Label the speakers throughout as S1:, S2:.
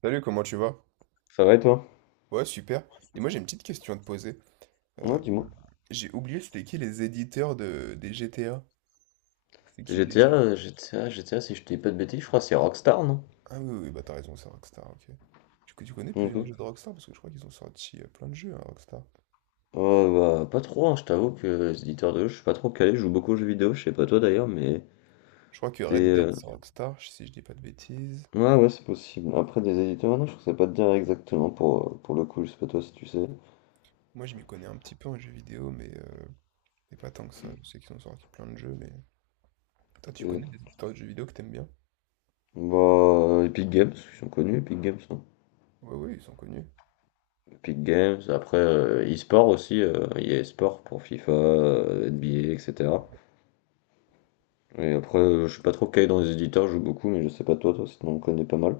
S1: Salut, comment tu vas?
S2: Ça va et toi?
S1: Ouais, super. Et moi, j'ai une petite question à te poser.
S2: Ouais,
S1: Euh,
S2: dis-moi.
S1: j'ai oublié c'était qui les éditeurs des GTA? C'est qui
S2: GTA,
S1: déjà?
S2: si je te dis pas de bêtises, je crois que c'est Rockstar, non?
S1: Ah oui, oui, oui, bah t'as raison, c'est Rockstar, ok. Tu connais
S2: Ok.
S1: plusieurs jeux de Rockstar? Parce que je crois qu'ils ont sorti plein de jeux, hein, Rockstar.
S2: Oh, bah, pas trop, hein, je t'avoue que les éditeurs de jeux, je suis pas trop calé, je joue beaucoup aux jeux vidéo, je sais pas toi d'ailleurs, mais
S1: Je crois que Red
S2: des.
S1: Dead, c'est Rockstar, si je dis pas de bêtises.
S2: Ouais, ouais, c'est possible. Après, des éditeurs, non, je sais pas te dire exactement pour le coup, je sais pas toi si tu sais.
S1: Moi, je m'y connais un petit peu en jeux vidéo, mais pas tant que ça. Je sais qu'ils ont sorti plein de jeux, mais… Toi, tu connais
S2: Et-
S1: des éditeurs de jeux vidéo que t'aimes bien?
S2: Bah, Epic Games, ils sont connus, Epic Games, hein.
S1: Ouais, oui, ils sont connus.
S2: Epic Games, après e-sport aussi, il y a e-sport pour FIFA, NBA, etc. Et après, je suis pas trop calé dans les éditeurs, je joue beaucoup, mais je sais pas toi, toi, sinon on connaît pas mal.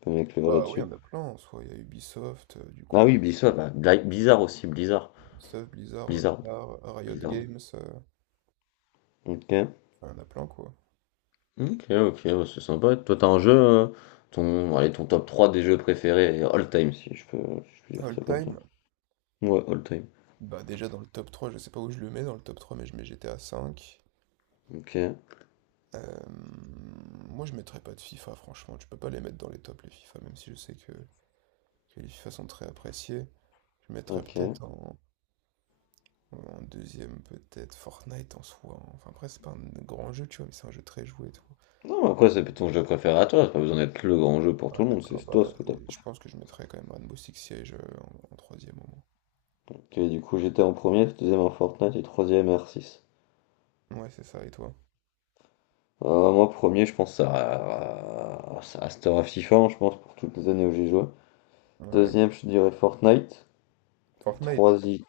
S2: Tu peux m'éclairer
S1: Bah oui, il y
S2: là-dessus.
S1: en a plein, en soi. Il y a Ubisoft, du
S2: Ah
S1: coup.
S2: oui, Blizzard, bah, Blizzard aussi, Blizzard.
S1: Ubisoft, Blizzard,
S2: Blizzard,
S1: Rockstar, Riot
S2: Blizzard.
S1: Games,
S2: Ok,
S1: enfin, il y en a plein quoi.
S2: ok, ok, ouais, c'est sympa. Toi, t'as un jeu, ton, allez, ton top 3 des jeux préférés, all time, si je peux, dire
S1: All
S2: ça comme ça.
S1: time,
S2: Ouais, all time.
S1: bah déjà dans le top 3. Je sais pas où je le mets dans le top 3, mais je mets GTA 5.
S2: Ok,
S1: Moi je mettrais pas de FIFA, franchement, tu peux pas les mettre dans les tops les FIFA, même si je sais que les FIFA sont très appréciés. Je mettrais
S2: ok.
S1: peut-être en deuxième, peut-être Fortnite en soi, hein. Enfin après c'est pas un grand jeu, tu vois, mais c'est un jeu très joué et tout.
S2: Non, mais après, c'est ton jeu préféré à toi, c'est pas besoin d'être le grand jeu pour
S1: Ouais,
S2: tout le monde,
S1: d'accord,
S2: c'est toi
S1: bah
S2: ce que t'as
S1: et je
S2: préféré.
S1: pense que je mettrais quand même Rainbow Six Siege en troisième au
S2: Ok, du coup, j'étais en premier, deuxième en Fortnite et troisième R6.
S1: moins. Ouais, c'est ça, et toi?
S2: Moi, premier, je pense à, Star of Titan, je pense, pour toutes les années où j'ai joué.
S1: Ouais.
S2: Deuxième, je dirais Fortnite.
S1: Fortnite.
S2: Troisième,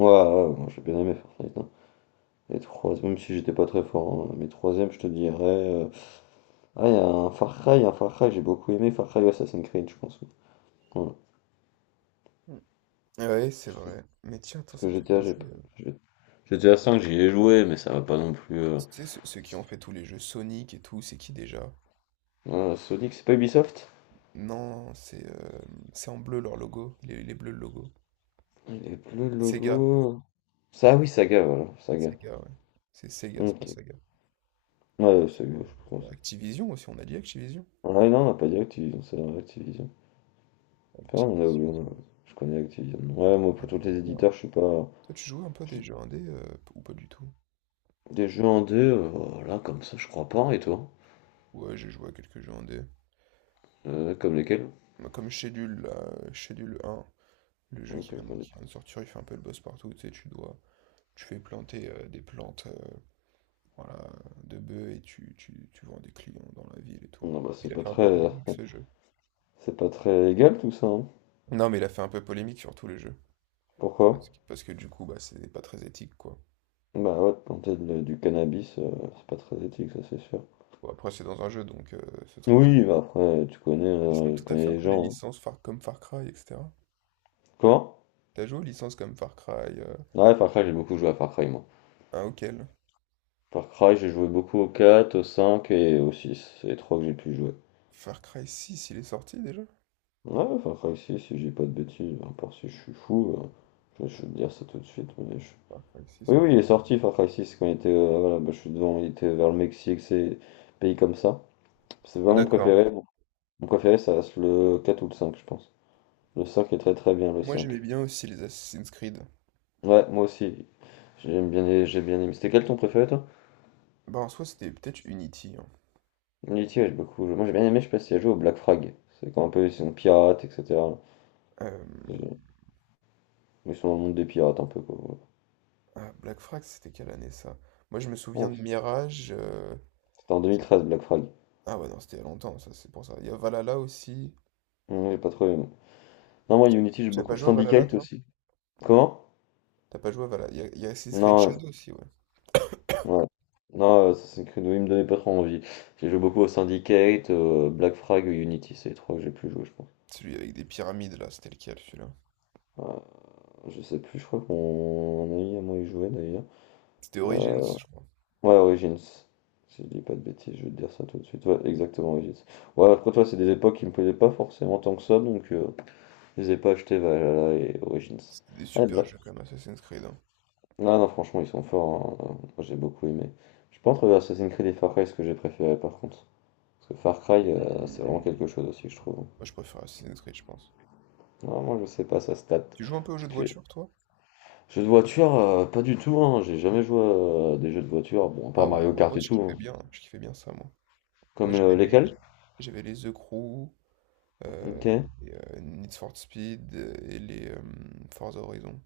S2: ouais, ouais, moi j'ai bien aimé Fortnite, hein. Et troisième, même si j'étais pas très fort, hein, mais troisième, je te dirais, ah, il y a un Far Cry, j'ai beaucoup aimé Far Cry ou Assassin's Creed, je pense. Oui, voilà.
S1: Hmm, Ouais, c'est
S2: Parce que,
S1: vrai. Mais tiens, attends,
S2: parce
S1: ça
S2: que
S1: me fait
S2: GTA, j'ai
S1: penser…
S2: pas- j'ai- GTA 5, j'y ai joué, mais ça va pas non plus,
S1: Tu sais, ceux qui ont fait tous les jeux Sonic et tout, c'est qui déjà?
S2: voilà, Sonic, c'est pas Ubisoft?
S1: Non, c'est en bleu leur logo. Il est bleu le logo.
S2: Il est bleu le
S1: Sega.
S2: logo. Ça, ah oui, Saga, voilà, Saga.
S1: Sega, ouais. C'est Sega, c'est pas
S2: Ok.
S1: Saga.
S2: Ouais, ouais, c'est, mieux, je sais plus comment
S1: Bah,
S2: ça.
S1: Activision aussi, on a dit Activision.
S2: Ouais, non, on n'a pas dit Activision, c'est vrai, Activision. Enfin, on a
S1: Activision.
S2: oublié, je connais Activision.
S1: Il y
S2: Ouais,
S1: a
S2: moi,
S1: plein
S2: pour tous les
S1: d'éditeurs.
S2: éditeurs, je suis pas.
S1: Toi, tu joues un peu à
S2: je
S1: des
S2: suis-
S1: jeux indés ou pas du tout?
S2: Des jeux en deux là, comme ça, je crois pas, et toi?
S1: Ouais, j'ai joué à quelques jeux indés. mais-
S2: Comme lesquels?
S1: Moi, comme Schedule, là, Schedule un, le jeu
S2: Ok,
S1: qui
S2: je
S1: vient
S2: connais
S1: qui
S2: pas.
S1: vient de sortir, il fait un peu le boss partout. Tu sais, tu dois… Tu fais planter des plantes, voilà, de bœufs et tu vends des clients dans la ville et tout.
S2: Non, bah,
S1: Il
S2: c'est
S1: a
S2: pas
S1: fait un peu
S2: très.
S1: polémique ce jeu.
S2: C'est pas très légal, tout ça, hein.
S1: Non, mais il a fait un peu polémique sur tous les jeux.
S2: Pourquoi?
S1: Parce que du coup, bah, c'est pas très éthique, quoi.
S2: Bah, ouais, de planter du cannabis, c'est pas très éthique, ça, c'est sûr.
S1: Bon, après, c'est dans un jeu, donc c'est tranquille.
S2: Oui, bah, après,
S1: Et sinon,
S2: tu
S1: tout à
S2: connais
S1: fait un
S2: les
S1: peu les
S2: gens, hein.
S1: licences Far- comme Far Cry, etc.
S2: Comment?
S1: T'as joué aux licences comme Far Cry
S2: Ouais, Far Cry, j'ai beaucoup joué à Far Cry, moi.
S1: un auquel?
S2: Far Cry, j'ai joué beaucoup au 4, au 5 et au six. C'est les trois que j'ai pu jouer.
S1: Far Cry 6, il est sorti déjà?
S2: Ouais, Far Cry 6 si j'ai pas de bêtises, à part si je suis fou, je vais te dire ça tout de suite.
S1: Far Cry 6,
S2: Oui,
S1: ouais.
S2: oui, il est sorti Far Cry 6 quand il était, voilà, bah, je suis devant, il était vers le Mexique, ces pays comme ça. C'est vraiment mon
S1: D'accord.
S2: préféré. Mon préféré, ça reste le 4 ou le 5, je pense. Le 5 est très très bien, le
S1: Moi,
S2: 5.
S1: j'aimais bien aussi les Assassin's Creed.
S2: Ouais, moi aussi. J'aime bien, j'ai bien aimé. C'était quel ton préféré, toi?
S1: Bah, en soi, c'était peut-être Unity, hein.
S2: Unity, ouais, j'ai beaucoup joué. Moi, j'ai bien aimé, je sais pas si tu as joué au Black Frag. C'est quand un peu, ils sont pirates, etc.
S1: Euh,
S2: J'ai- Ils sont dans le monde des pirates un peu quoi, voilà.
S1: Ah, Black Frax, c'était quelle année ça? Moi, je me souviens
S2: Bon,
S1: de Mirage.
S2: c'était en 2013 Black Flag.
S1: Ah ouais, non, c'était il y a longtemps, ça, c'est pour ça. Il y a Valhalla aussi.
S2: Non, j'ai pas trop aimé. Non, moi Unity j'ai
S1: T'as
S2: beaucoup.
S1: pas joué à Valhalla,
S2: Syndicate
S1: toi?
S2: aussi. Comment?
S1: T'as pas joué à Valhalla. Il y a Assassin's Creed
S2: Non,
S1: Shadow aussi, ouais.
S2: ouais. Non, Assassin's Creed, oui, il me donnait pas trop envie. J'ai joué beaucoup au Syndicate, Black Frag et Unity, c'est les trois que j'ai plus joué, je pense.
S1: Celui avec des pyramides, là, c'était lequel, celui-là?
S2: Euh, je sais plus, je crois que mon ami à moi il jouait d'ailleurs.
S1: C'était Origins,
S2: Euh,
S1: je crois.
S2: ouais, Origins. Si je dis pas de bêtises, je vais te dire ça tout de suite. Ouais, exactement, Origins. Ouais, après toi, c'est des époques qui me plaisaient pas forcément tant que ça, donc je les ai pas achetés Valhalla et Origins.
S1: C'était des
S2: Ah,
S1: super
S2: Bla-
S1: jeux, quand même, Assassin's Creed, hein.
S2: Ah non, franchement, ils sont forts, hein. Moi, j'ai beaucoup aimé. Je pense entre Assassin's Creed et Far Cry, ce que j'ai préféré par contre. Parce que Far Cry, c'est vraiment
S1: Mm.
S2: quelque chose aussi, je trouve.
S1: Moi, je préfère Assassin's Creed, je pense.
S2: Vraiment, je sais pas, ça se tâte.
S1: Tu joues un peu aux jeux
S2: Parce
S1: de
S2: que
S1: voiture, toi?
S2: jeux de voiture, pas du tout, hein. J'ai jamais joué à des jeux de voiture. Bon, à
S1: Ah
S2: part
S1: ouais,
S2: Mario
S1: moi,
S2: Kart
S1: moi,
S2: et
S1: je
S2: tout,
S1: kiffais
S2: hein.
S1: bien, hein, je kiffais bien ça, moi. Moi,
S2: Lesquels?
S1: j'avais les The Crew,
S2: Ok.
S1: Need for Speed et les Forza Horizon.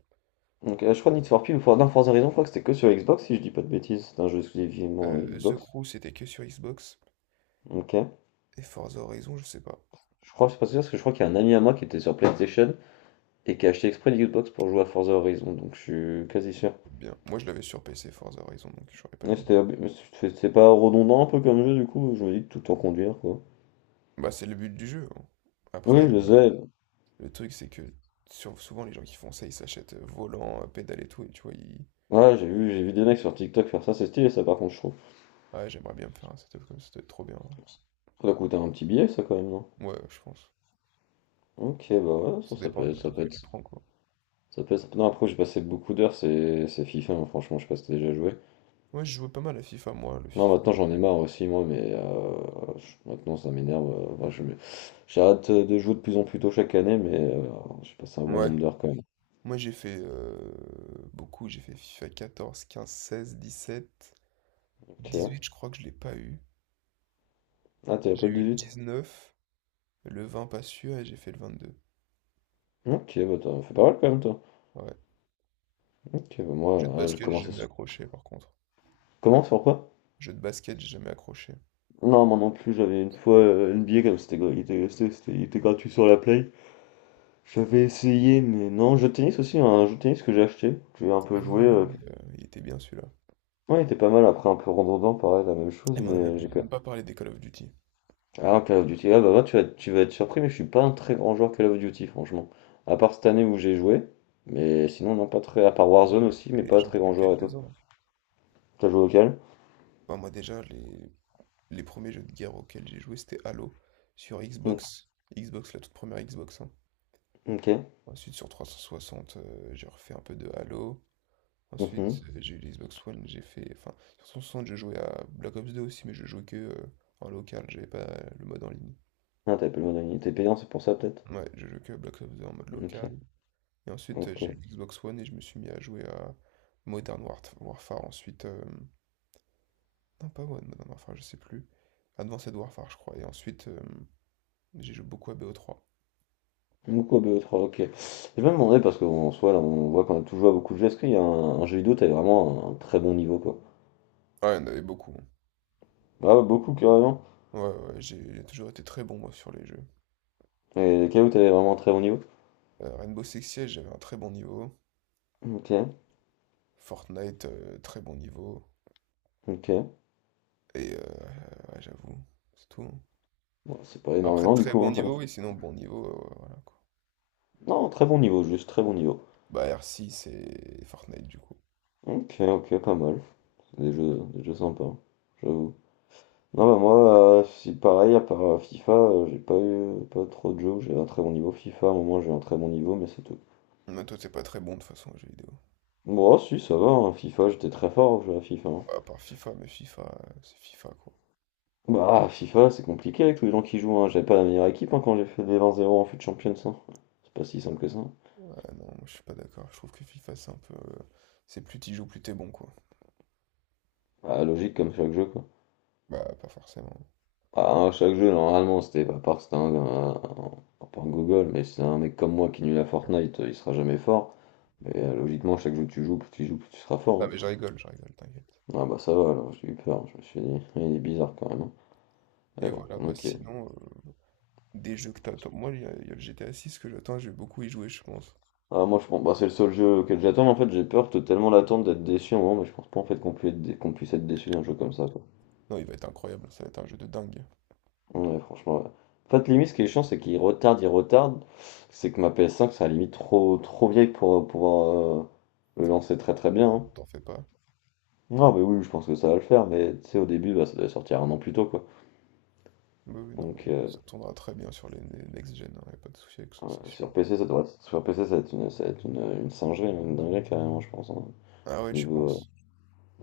S2: Donc, je crois Need for Speed ou non, Forza Horizon, je crois que c'était que sur Xbox, si je dis pas de bêtises. C'est un jeu exclusivement
S1: The
S2: Xbox.
S1: Crew, c'était que sur Xbox.
S2: Ok.
S1: Et Forza Horizon, je sais pas.
S2: Je crois, c'est pas sûr, parce que je crois qu'il y a un ami à moi qui était sur PlayStation et qui a acheté exprès une Xbox pour jouer à Forza Horizon, donc je suis quasi sûr.
S1: Peut-être bien. Moi, je l'avais sur PC, Forza Horizon, donc je saurais pas te
S2: Ouais,
S1: dire.
S2: mais c'est pas redondant un peu comme jeu du coup, je me dis tout en conduire quoi.
S1: Bah, c'est le but du jeu, hein.
S2: Oui,
S1: Après,
S2: je sais.
S1: le truc, c'est que souvent, les gens qui font ça, ils s'achètent volant, pédale et tout, et tu vois, ils…
S2: Ouais, j'ai vu des mecs sur TikTok faire ça, c'est stylé ça par contre je trouve.
S1: Ouais, j'aimerais bien me faire un setup comme ça doit être trop bien,
S2: Ça doit coûter un petit billet ça quand même, non?
S1: ouais. Ouais, je pense.
S2: Ok, bah ouais,
S1: Ça dépend du matos que tu prends, quoi.
S2: ça peut être. Non, après j'ai passé beaucoup d'heures, c'est FIFA, hein, franchement, je sais pas si t'as déjà joué.
S1: Moi, je jouais pas mal à FIFA, moi, le
S2: Non,
S1: FIFA.
S2: maintenant j'en ai marre aussi moi, mais maintenant ça m'énerve, moi, j'arrête de jouer de plus en plus tôt chaque année, mais j'ai passé un bon
S1: Ouais.
S2: nombre d'heures quand même.
S1: Moi, j'ai fait beaucoup. J'ai fait FIFA 14, 15, 16, 17,
S2: Ok.
S1: 18, je crois que je l'ai pas eu.
S2: Ah, t'es
S1: J'ai
S2: Apple
S1: eu le
S2: huit.
S1: 19. Le 20, pas sûr, et j'ai fait le 22.
S2: Ok, bah t'en fais pas mal quand même toi.
S1: Ouais.
S2: Ok, bah moi,
S1: Jeu de
S2: j'ai
S1: basket, j'ai
S2: commencé
S1: jamais
S2: sur...
S1: accroché, par contre.
S2: Comment, sur quoi?
S1: Jeu de basket, j'ai jamais accroché.
S2: Non, moi non plus, j'avais une fois NBA, comme c'était, il était, il était gratuit sur la Play. J'avais essayé, mais non. Jeu de tennis aussi, hein, un jeu de tennis que j'ai acheté, que j'ai un peu
S1: Oui,
S2: joué,
S1: oui. Il était bien celui-là.
S2: ouais, il était pas mal, après un peu redondant, pareil, la même
S1: Eh,
S2: chose,
S1: mais
S2: mais
S1: on
S2: j'ai
S1: n'a
S2: quand...
S1: même pas parlé des Call of Duty.
S2: Alors, Call of Duty, ah bah moi, tu vas être surpris, mais je suis pas un très grand joueur Call of Duty, franchement. À part cette année où j'ai joué, mais sinon, non, pas très... À part
S1: Moi,
S2: Warzone aussi, mais pas
S1: J'en
S2: très
S1: ai fait
S2: grand joueur et toi.
S1: quelques-uns.
S2: T'as joué auquel?
S1: Enfin, moi, déjà, les premiers jeux de guerre auxquels j'ai joué, c'était Halo sur
S2: Mm,
S1: Xbox. Xbox, la toute première Xbox, hein.
S2: ok,
S1: Ensuite, sur 360, j'ai refait un peu de Halo.
S2: ok,
S1: Ensuite,
S2: mhm.
S1: j'ai eu l'Xbox One, j'ai fait. Enfin, sur 360, je jouais à Black Ops 2 aussi, mais je jouais que en local, j'avais pas le mode en ligne.
S2: Ah, t'as payé le mode, il était payant, c'est pour ça peut-être.
S1: Ouais, j'ai joué que à Black Ops 2 en mode
S2: Ok.
S1: local. Et ensuite,
S2: Ok.
S1: j'ai eu l'Xbox One et je me suis mis à jouer à Modern Warfare. Ensuite, non, pas One, Modern Warfare, je sais plus. Advanced Warfare, je crois. Et ensuite, j'ai joué beaucoup à BO3.
S2: Mukobe 3, ok. J'ai même demandé parce qu'en soi, là, on voit qu'on a toujours à beaucoup de jeux. Est-ce qu'il y a un jeu vidéo, t'avais vraiment un, très bon niveau, quoi?
S1: Ouais, il y en avait beaucoup, hein.
S2: Ah ouais, beaucoup, carrément.
S1: Ouais, ouais, j'ai toujours été très bon, moi, sur les jeux.
S2: Et lesquels où t'avais vraiment un très bon niveau?
S1: Rainbow Six Siege, j'avais un très bon niveau.
S2: Ok,
S1: Fortnite, très bon niveau.
S2: ok.
S1: Et ouais, j'avoue, c'est tout, hein.
S2: Bon, c'est pas
S1: Après,
S2: énormément, du
S1: très
S2: coup,
S1: bon
S2: hein, quand même.
S1: niveau, oui, sinon bon niveau, voilà quoi.
S2: Non, très bon niveau, juste très bon niveau.
S1: Bah, R6 et Fortnite, du coup.
S2: Ok, ok, pas mal. Des jeux sympas, hein, j'avoue. Non, bah moi, c'est pareil, à part FIFA, j'ai pas eu pas trop de jeux où j'ai un très bon niveau. FIFA, à un moment, j'ai un très bon niveau, mais c'est tout.
S1: Mais toi, t'es pas très bon de toute façon aux jeux vidéo.
S2: Bon, ah, si, ça va, hein, FIFA, j'étais très fort au jeu à FIFA, hein.
S1: Ouais, à part FIFA, mais FIFA, c'est FIFA quoi.
S2: Bah, FIFA, c'est compliqué avec tous les gens qui jouent, hein. J'avais pas la meilleure équipe hein, quand j'ai fait des 20-0 en FUT Champions, hein. C'est pas si simple que ça.
S1: Ouais, non, moi je suis pas d'accord. Je trouve que FIFA, c'est un peu… C'est plus t'y joues, plus t'es bon quoi.
S2: Bah, logique comme chaque jeu, quoi.
S1: Bah, pas forcément.
S2: Ah, à chaque jeu, normalement, c'était pas à part que c'était pas un gogol, mais c'est un mec comme moi qui est nul à Fortnite, il sera jamais fort. Mais logiquement, chaque jeu que tu joues, plus tu joues, plus tu seras
S1: Non,
S2: fort,
S1: mais je rigole, t'inquiète.
S2: hein. Ah bah ça va, alors j'ai eu peur, hein. Je me suis dit, il est bizarre quand même, hein.
S1: Et
S2: Mais bon,
S1: voilà, bah
S2: ok.
S1: sinon, des jeux que t'attends. Moi, il y a le GTA 6 que j'attends, je vais beaucoup y jouer, je pense.
S2: Ah, moi je pense, bah, c'est le seul jeu auquel j'attends, en fait j'ai peur de tellement l'attendre d'être déçu, en moment, mais je pense pas en fait qu'on puisse être, qu'on puisse être déçu d'un jeu comme ça, quoi.
S1: Non, il va être incroyable, ça va être un jeu de dingue.
S2: Ouais, franchement, ouais. En fait, limite, ce qui est chiant, c'est qu'il retarde il retarde c'est que ma PS5, ça limite trop, trop vieille pour pouvoir le lancer très très
S1: Non.
S2: bien, hein.
S1: T'en fais pas.
S2: Non, mais oui, je pense que ça va le faire, mais tu sais, au début, bah, ça devait sortir un an plus tôt, quoi.
S1: Oui, oui, non,
S2: Donc,
S1: mais ça tournera très bien sur les next-gen, hein, y a pas de souci avec ça,
S2: ouais,
S1: c'est sûr.
S2: sur PC, ça devrait être, sur PC, ça va être une singerie, une dinguerie, carrément, je pense, hein.
S1: Ah ouais, tu
S2: Niveau, euh,
S1: penses?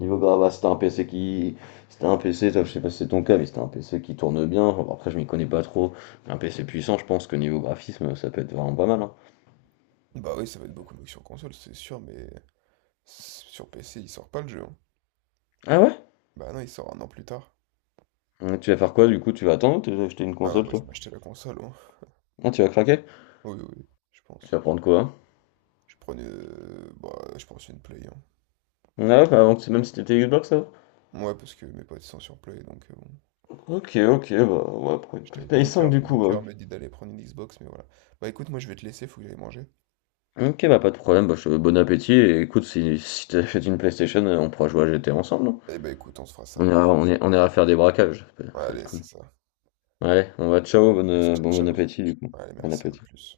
S2: Niveau grave, ah, c'était un PC qui. C'était un PC, toi, je sais pas si c'est ton cas, mais c'était un PC qui tourne bien. Bon, après, je m'y connais pas trop. Un PC puissant, je pense que niveau graphisme, ça peut être vraiment pas mal, hein.
S1: Bah oui, ça va être beaucoup mieux que sur console, c'est sûr, mais sur PC, il sort pas le jeu, hein.
S2: Ah ouais?
S1: Bah non, il sort un an plus tard.
S2: Ouais, tu vas faire quoi du coup? Tu vas attendre ou tu vas acheter une
S1: Ah non,
S2: console
S1: moi je
S2: toi?
S1: m'achetais la console, hein.
S2: Ah, tu vas craquer?
S1: Oui, oui, oui, je
S2: Tu
S1: pense.
S2: vas prendre quoi, hein?
S1: Je prenais, bah, je pense une Play, hein.
S2: Ah ouais, bah, même si t'étais Xbox ça?
S1: Ouais, parce que mes potes sont sur Play, donc bon.
S2: Ok, ok, bah ouais, pour une
S1: J'étais avec mon
S2: PS5
S1: cœur.
S2: du coup,
S1: Mon cœur
S2: bah.
S1: m'a dit d'aller prendre une Xbox, mais voilà. Bah écoute, moi je vais te laisser, faut que j'aille manger.
S2: Ok, bah pas de problème, bah, bon appétit et écoute, si t'achètes une PlayStation, on pourra jouer à GT ensemble, non?
S1: Eh bah écoute, on se fera
S2: On
S1: ça.
S2: ira, on ira, on ira faire des braquages, ça va être
S1: Allez,
S2: cool.
S1: c'est ça.
S2: Allez,
S1: Ouais,
S2: ciao, bonne-
S1: plus,
S2: euh,
S1: ciao,
S2: bon, bon
S1: ciao.
S2: appétit du coup.
S1: Allez,
S2: Bon
S1: merci, à
S2: appétit.
S1: plus.